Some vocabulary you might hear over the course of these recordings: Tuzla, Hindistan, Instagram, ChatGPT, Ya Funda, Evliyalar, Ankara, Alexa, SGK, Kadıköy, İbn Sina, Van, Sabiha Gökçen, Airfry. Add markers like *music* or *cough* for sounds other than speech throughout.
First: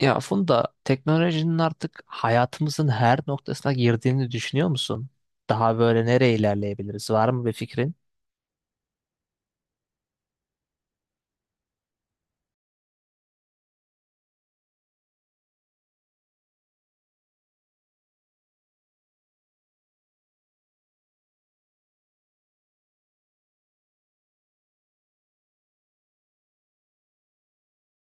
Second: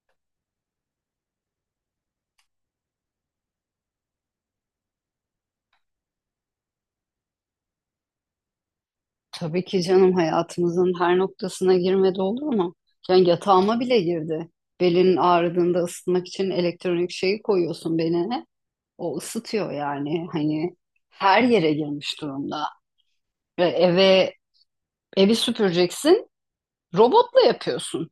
Ya Funda, teknolojinin artık hayatımızın her noktasına girdiğini düşünüyor musun? Daha böyle nereye ilerleyebiliriz? Var mı bir fikrin? Tabii ki canım hayatımızın her noktasına girmedi olur mu? Yani yatağıma bile girdi. Belin ağrıdığında ısıtmak için elektronik şeyi koyuyorsun beline. O ısıtıyor yani. Hani her yere girmiş durumda. Ve evi süpüreceksin, robotla yapıyorsun.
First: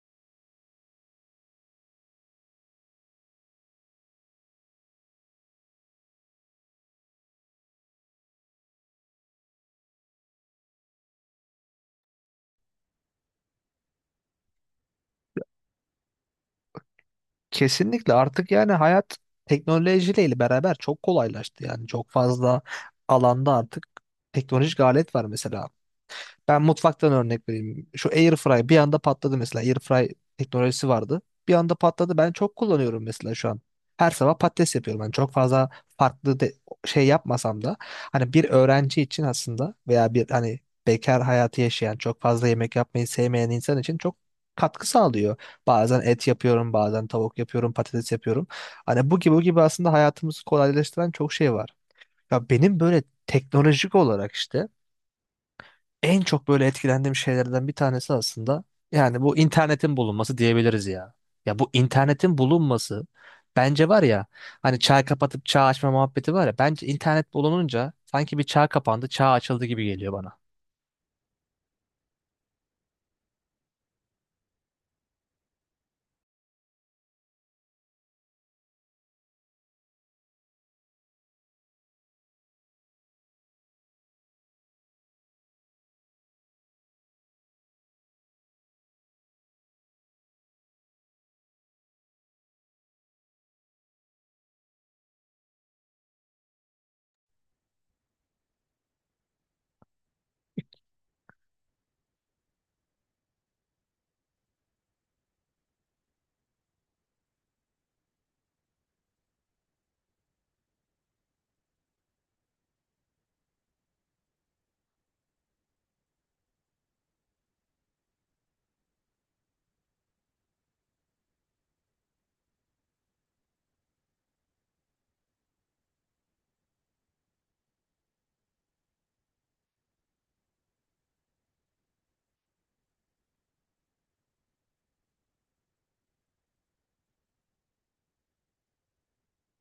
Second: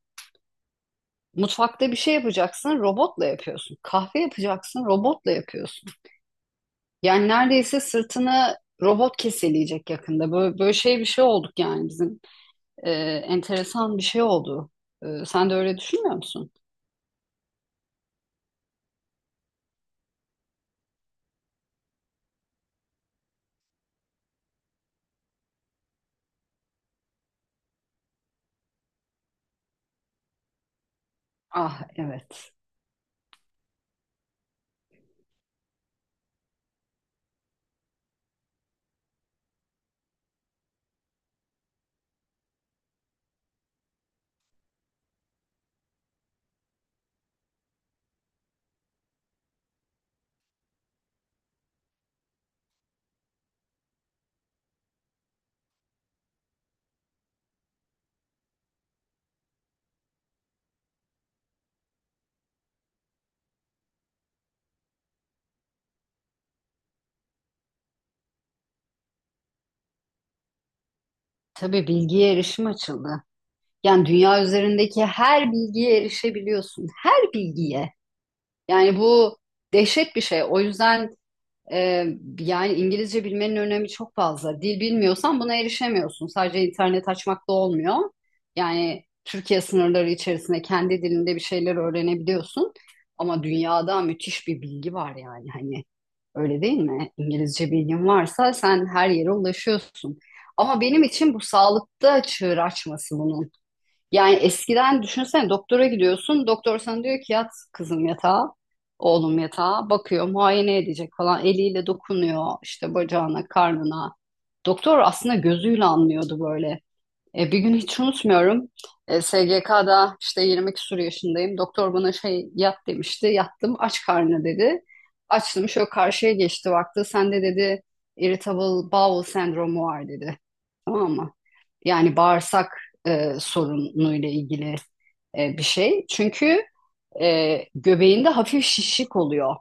Mutfakta bir şey yapacaksın, robotla yapıyorsun. Kahve yapacaksın, robotla yapıyorsun. Yani neredeyse sırtını robot keseleyecek yakında. Böyle şey bir şey olduk yani bizim. e, Enteresan bir şey oldu. Sen de öyle düşünmüyor musun? Kesinlikle artık yani hayat teknolojiyle beraber çok kolaylaştı, yani çok fazla alanda artık teknolojik alet var mesela. Ben mutfaktan örnek vereyim. Şu Airfry bir anda patladı mesela. Airfry teknolojisi vardı. Bir anda Ah patladı. Ben evet. çok kullanıyorum mesela şu an. Her sabah patates yapıyorum. Ben çok fazla farklı de, şey yapmasam da hani bir öğrenci için aslında veya bir hani bekar hayatı yaşayan, çok fazla yemek yapmayı sevmeyen insan için çok katkı sağlıyor. Bazen et yapıyorum, bazen tavuk yapıyorum, patates yapıyorum. Hani bu gibi aslında hayatımızı kolaylaştıran çok şey var. Ya benim böyle teknolojik olarak işte en çok böyle etkilendiğim şeylerden bir tanesi aslında yani bu internetin bulunması diyebiliriz ya. Ya bu internetin bulunması bence var ya, hani çağ kapatıp çağ açma muhabbeti var ya, bence internet bulununca sanki bir çağ kapandı çağ açıldı gibi geliyor bana. Tabii bilgiye erişim açıldı. Yani dünya üzerindeki her bilgiye erişebiliyorsun. Her bilgiye. Yani bu dehşet bir şey. O yüzden Ee, yani İngilizce bilmenin önemi çok fazla. Dil bilmiyorsan buna erişemiyorsun. Sadece internet açmak da olmuyor. Yani Türkiye sınırları içerisinde kendi dilinde bir şeyler öğrenebiliyorsun. Ama dünyada müthiş bir bilgi var yani hani öyle değil mi? İngilizce bilgin varsa sen her yere ulaşıyorsun. Ama benim için bu sağlıkta çığır açması bunun. Yani eskiden düşünsene doktora gidiyorsun. Doktor sana diyor ki yat kızım yatağa, oğlum yatağa. Bakıyor, muayene edecek falan. Eliyle dokunuyor işte bacağına, karnına. Doktor aslında gözüyle anlıyordu böyle. Bir gün hiç unutmuyorum. SGK'da işte 20 küsur yaşındayım. Doktor bana şey yat demişti. Yattım aç karnına dedi. Açtım şöyle karşıya geçti baktı. Sende dedi irritable bowel sendromu var dedi. Tamam mı? Yani bağırsak sorunuyla ilgili bir şey. Çünkü göbeğinde hafif şişlik oluyor.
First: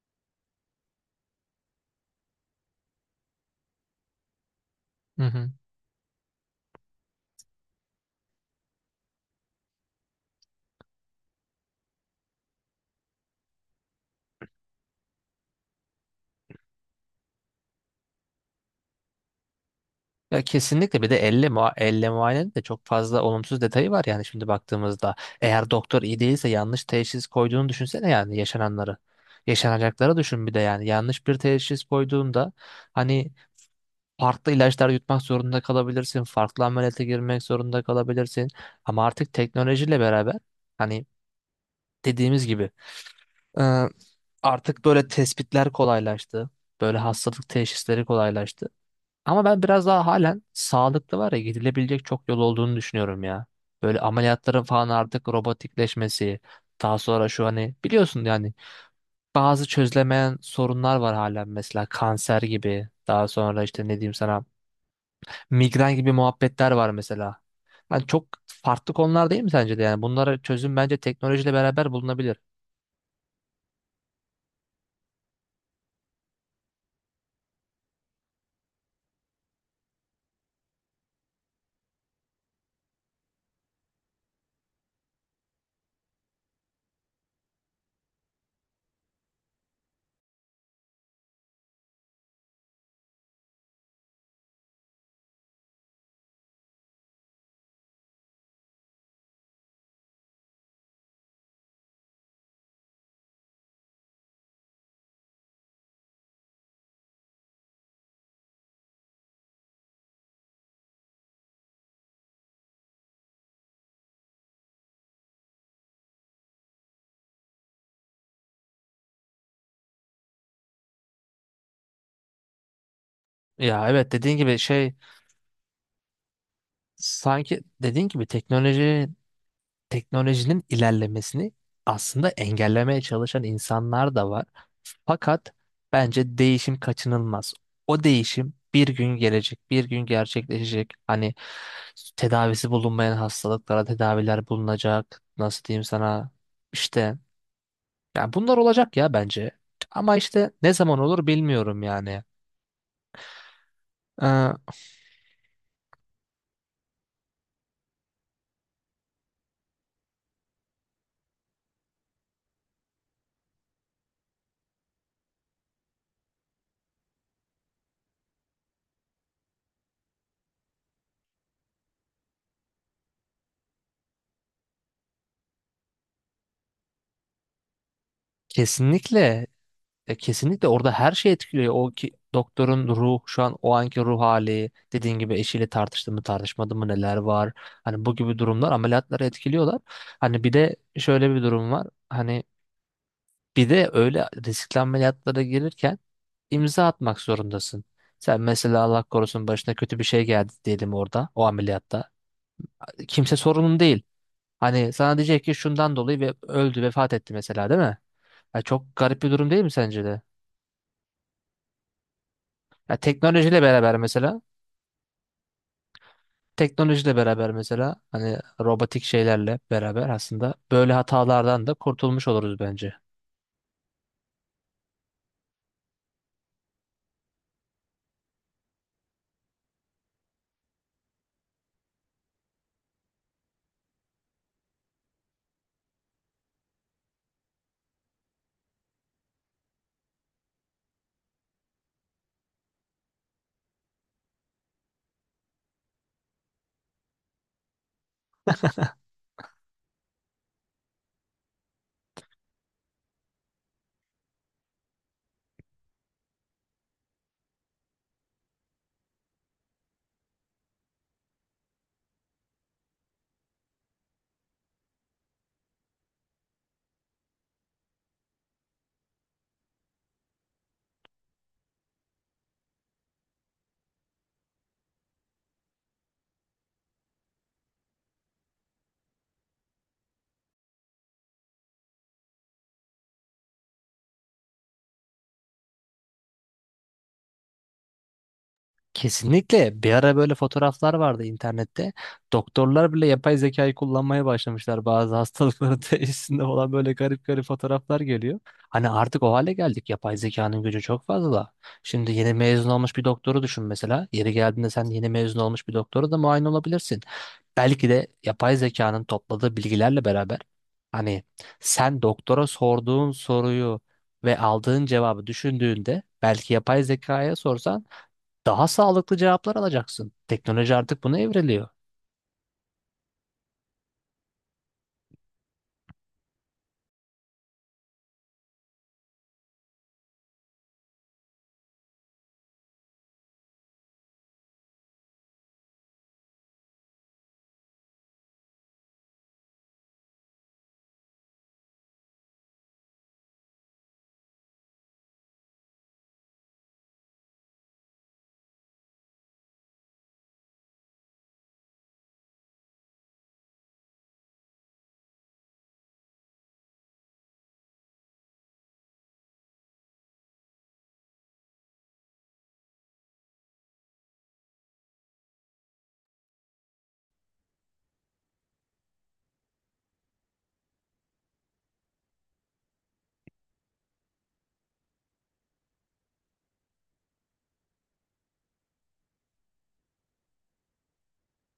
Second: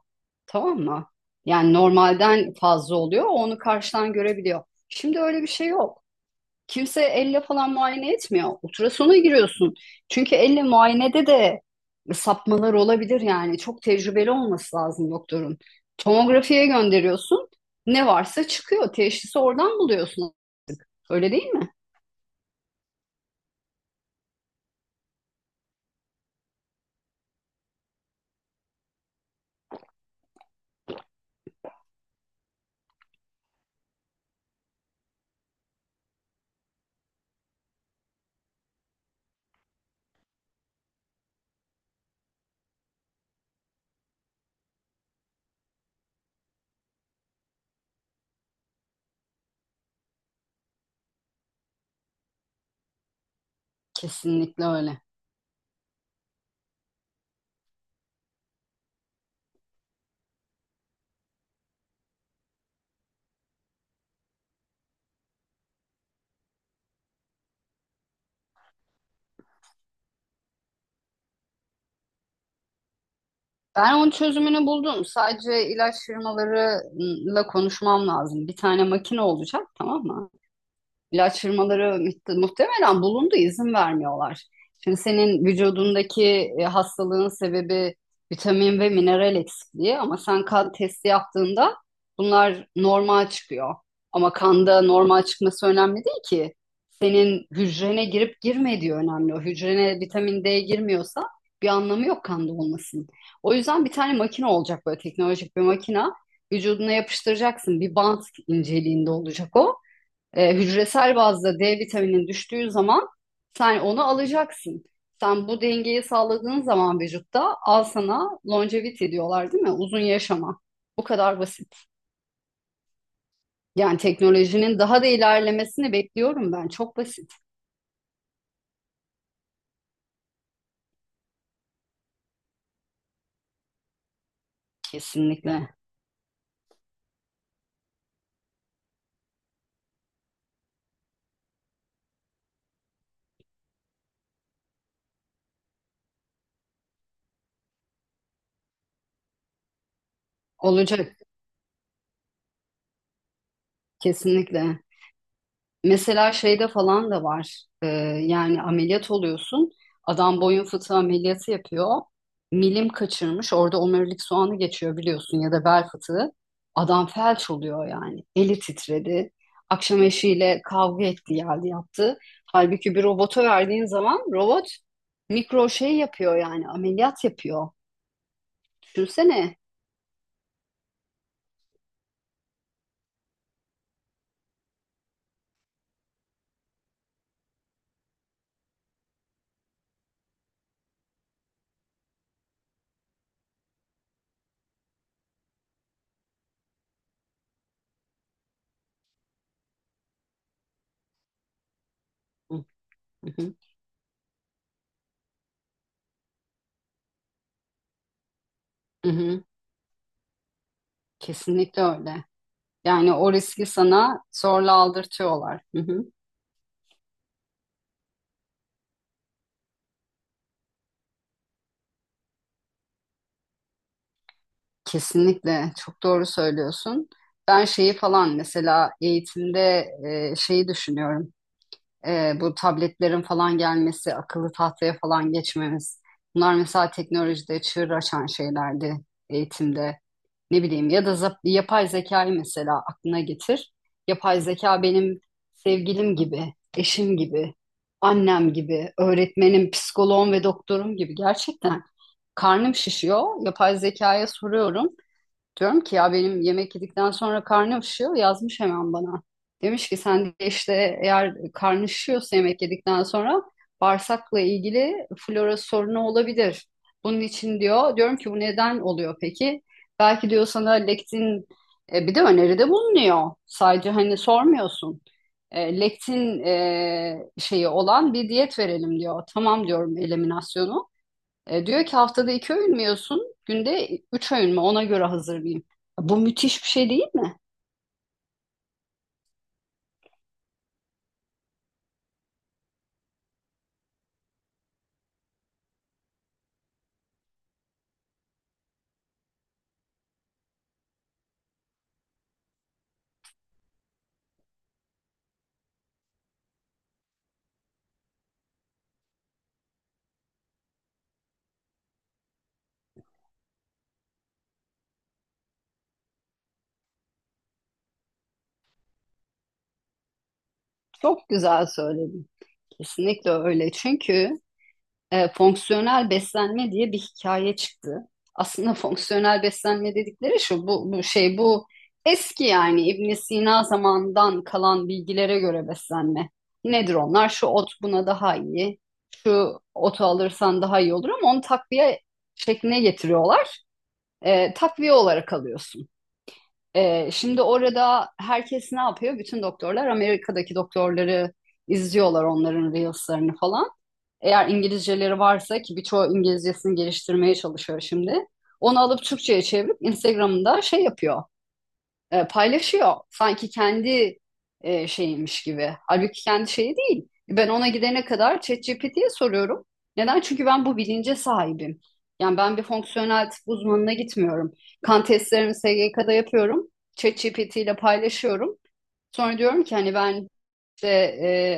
Tamam mı? Yani normalden fazla oluyor. Onu karşıdan görebiliyor. Şimdi Hı öyle bir hı. şey yok. Kimse elle falan muayene etmiyor. Ultrasona giriyorsun. Çünkü elle muayenede de sapmalar olabilir yani. Çok tecrübeli olması lazım doktorun. Tomografiye gönderiyorsun. Ne varsa çıkıyor. Teşhisi oradan buluyorsun. Ya kesinlikle bir de Öyle değil elle, mi? Elle muayenenin de çok fazla olumsuz detayı var yani şimdi baktığımızda. Eğer doktor iyi değilse yanlış teşhis koyduğunu düşünsene yani yaşananları. Yaşanacakları düşün bir de yani yanlış bir teşhis koyduğunda hani farklı ilaçlar yutmak zorunda kalabilirsin, farklı ameliyata girmek zorunda kalabilirsin. Ama artık teknolojiyle beraber hani dediğimiz gibi e, artık böyle tespitler kolaylaştı. Böyle hastalık teşhisleri kolaylaştı. Ama ben biraz daha halen sağlıklı var ya, gidilebilecek çok yol olduğunu düşünüyorum ya. Böyle ameliyatların Kesinlikle falan öyle. artık robotikleşmesi, daha sonra şu hani biliyorsun yani bazı çözülemeyen sorunlar var halen mesela kanser gibi, daha sonra işte ne diyeyim sana, migren gibi muhabbetler var mesela. Yani çok farklı konular değil mi sence de, yani bunlara çözüm bence teknolojiyle beraber bulunabilir. Ben onun çözümünü buldum. Sadece ilaç firmalarıyla konuşmam lazım. Bir tane makine olacak, tamam mı? İlaç firmaları muhtemelen bulundu, izin vermiyorlar. Şimdi senin vücudundaki hastalığın sebebi vitamin ve mineral eksikliği ama sen kan testi yaptığında bunlar normal çıkıyor. Ama kanda normal çıkması önemli değil ki. Senin hücrene girip girmediği önemli. O hücrene vitamin D girmiyorsa bir anlamı yok kanda olmasının. O yüzden bir tane makine olacak böyle teknolojik bir makine. Vücuduna yapıştıracaksın. Bir bant inceliğinde olacak o. Hücresel bazda D vitaminin düştüğü zaman sen onu alacaksın. Sen bu dengeyi sağladığın zaman vücutta al sana longevity diyorlar değil mi? Uzun yaşama. Bu kadar basit. Ya Yani evet dediğin gibi teknolojinin şey, daha da ilerlemesini bekliyorum ben. Çok basit. sanki dediğin gibi teknolojinin ilerlemesini aslında engellemeye çalışan insanlar da var. Fakat Kesinlikle. bence değişim kaçınılmaz. O değişim bir gün gelecek, bir gün gerçekleşecek. Hani tedavisi bulunmayan hastalıklara tedaviler bulunacak. Nasıl diyeyim sana? İşte yani bunlar olacak ya bence. Ama işte ne zaman Olacak. olur bilmiyorum yani. Ee, Kesinlikle. Mesela şeyde falan da var. Yani ameliyat oluyorsun. Adam boyun fıtığı ameliyatı yapıyor. Milim kaçırmış. Orada omurilik soğanı geçiyor biliyorsun ya da bel fıtığı. Adam felç oluyor yani. Eli titredi. Akşam eşiyle kavga etti geldi yaptı. Halbuki bir robota verdiğin zaman robot mikro şey yapıyor yani ameliyat yapıyor. kesinlikle Düşünsene. Kesinlikle orada her şey etkiliyor. O ki, doktorun ruh, şu an o anki ruh hali, dediğin gibi eşiyle tartıştı mı, tartışmadı mı, neler var. Hani bu gibi durumlar ameliyatları etkiliyorlar. Hani bir de şöyle bir durum var. Hani bir de öyle riskli ameliyatlara girirken imza atmak zorundasın. Sen mesela Allah korusun başına kötü bir şey geldi diyelim orada o ameliyatta. Hı Kimse hı, sorunun değil. Hani sana diyecek ki şundan dolayı ve öldü, vefat etti mesela değil mi? Ya çok hı garip bir hı. durum değil mi sence de? Kesinlikle öyle. Ya Yani o teknolojiyle riski beraber sana mesela zorla aldırtıyorlar. Hı hı. Teknolojiyle beraber mesela hani robotik şeylerle beraber aslında böyle hatalardan da kurtulmuş oluruz bence. Kesinlikle çok doğru söylüyorsun. Ben şeyi falan mesela eğitimde şeyi düşünüyorum. Bu tabletlerin falan gelmesi, akıllı tahtaya falan geçmemiz. Bunlar mesela teknolojide çığır açan şeylerdi eğitimde. Ne bileyim ya da yapay zekayı mesela aklına getir. Yapay zeka benim sevgilim gibi, eşim gibi, annem gibi, öğretmenim, psikoloğum ve doktorum gibi gerçekten. Karnım şişiyor. Yapay zekaya soruyorum. Diyorum ki ya benim yemek yedikten sonra karnım şişiyor yazmış hemen bana. Demiş ki sen de işte eğer karnı şişiyorsa yemek yedikten sonra bağırsakla ilgili flora sorunu olabilir. Bunun için diyor diyorum ki bu neden oluyor peki? Belki diyor sana lektin bir de öneride bulunuyor. Sadece hani sormuyorsun. Lektin şeyi olan bir diyet verelim diyor. Tamam diyorum eliminasyonu. Diyor ki haftada iki öğün mü yiyorsun? Günde üç öğün mü? Ona göre hazırlayayım. Bu müthiş bir şey değil mi? Kesinlikle bir ara böyle fotoğraflar vardı internette. Doktorlar bile yapay zekayı kullanmaya başlamışlar, bazı hastalıkların *laughs* teşhisinde olan böyle garip garip fotoğraflar geliyor. Hani artık o hale geldik. Yapay zekanın gücü çok fazla. Şimdi yeni mezun olmuş bir doktoru düşün mesela. Yeri geldiğinde sen yeni mezun olmuş bir doktora da muayene olabilirsin. Belki de yapay zekanın topladığı bilgilerle beraber hani sen doktora sorduğun soruyu ve aldığın cevabı düşündüğünde, belki yapay zekaya sorsan daha sağlıklı cevaplar alacaksın. Teknoloji artık buna Çok güzel evriliyor. *laughs* söyledin. Kesinlikle öyle. Çünkü fonksiyonel beslenme diye bir hikaye çıktı. Aslında *laughs* fonksiyonel beslenme dedikleri şu, bu, bu şey bu eski yani İbn Sina zamandan kalan bilgilere göre beslenme. Nedir onlar? Şu ot buna daha iyi. Şu otu alırsan daha iyi olur ama onu takviye şekline getiriyorlar. Takviye olarak alıyorsun. Şimdi orada herkes ne yapıyor? Bütün doktorlar Amerika'daki doktorları izliyorlar onların reels'larını falan. Eğer İngilizceleri varsa ki birçoğu İngilizcesini geliştirmeye çalışıyor şimdi. Onu alıp Türkçe'ye çevirip Instagram'da şey yapıyor paylaşıyor. Sanki kendi şeymiş gibi. Halbuki kendi şeyi değil. Ben ona gidene kadar ChatGPT'ye soruyorum. Neden? Çünkü ben bu bilince sahibim. Yani ben bir fonksiyonel tıp uzmanına gitmiyorum. Kan testlerimi SGK'da yapıyorum. ChatGPT ile paylaşıyorum. Sonra diyorum ki hani ben işte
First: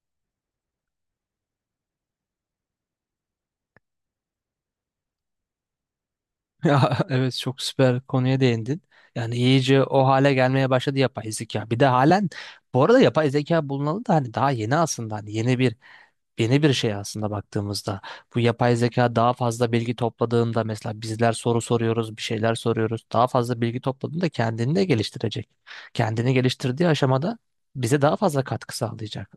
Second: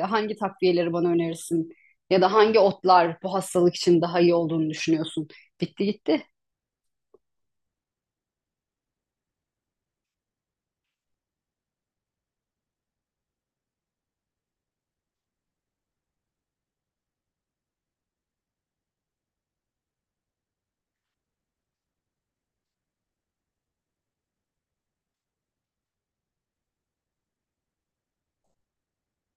hangi takviyeleri bana önerirsin? Ya da hangi otlar bu hastalık için daha iyi olduğunu düşünüyorsun? Bitti gitti. Ya evet, çok süper konuya değindin. Yani iyice o hale gelmeye başladı yapay zeka. Bir de halen bu arada yapay zeka bulunalı da hani daha yeni aslında, hani yeni bir şey aslında baktığımızda. Bu yapay zeka daha fazla bilgi topladığında mesela bizler soru soruyoruz, bir şeyler soruyoruz. Daha fazla bilgi topladığında kendini de geliştirecek. Kendini geliştirdiği aşamada bize daha fazla katkı sağlayacak,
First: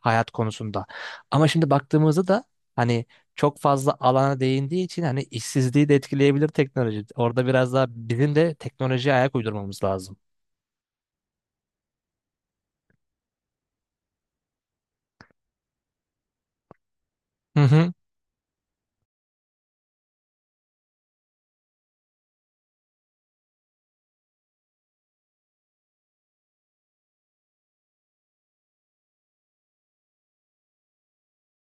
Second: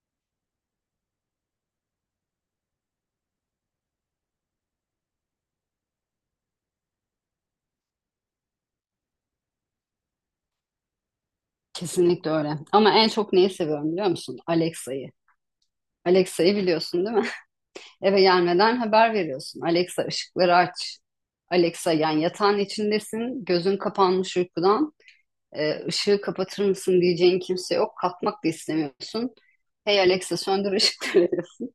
hayat konusunda. Ama şimdi baktığımızda da hani çok fazla alana değindiği için hani işsizliği de etkileyebilir teknoloji. Orada biraz daha bizim de teknolojiye ayak uydurmamız lazım. Kesinlikle öyle. Ama en çok neyi seviyorum biliyor musun? Alexa'yı. Alexa'yı biliyorsun değil mi? Hı hı. Eve gelmeden haber veriyorsun. Alexa ışıkları aç. Alexa yani yatağın içindesin. Gözün kapanmış uykudan. Işığı kapatır mısın diyeceğin kimse yok. Kalkmak da istemiyorsun. Hey Alexa söndür ışıkları diyorsun. *laughs*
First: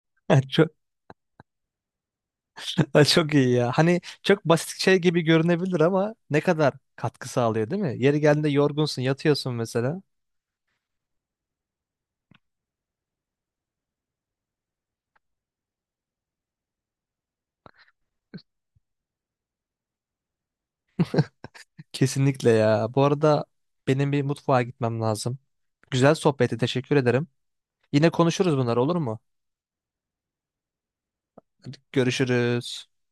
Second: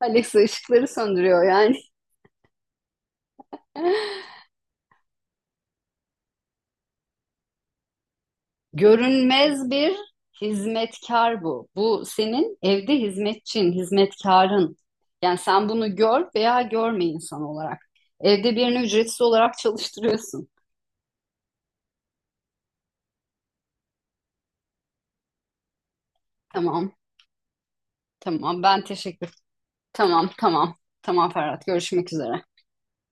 Alexa *laughs* Çok, ışıkları söndürüyor yani. *laughs* çok iyi ya. Hani *laughs* çok basit şey gibi görünebilir ama ne kadar katkı sağlıyor değil mi? Yeri geldiğinde yorgunsun, yatıyorsun Görünmez bir mesela. hizmetkar bu. Bu senin evde hizmetçin, hizmetkarın. Yani sen bunu gör veya görme insan olarak. Evde birini ücretsiz olarak çalıştırıyorsun. Kesinlikle ya. Bu arada benim bir mutfağa gitmem lazım. Güzel sohbeti Tamam, teşekkür ederim. Yine konuşuruz, tamam. bunlar Ben olur mu? teşekkür Tamam, tamam. Tamam Ferhat. Hadi Görüşmek üzere. görüşürüz.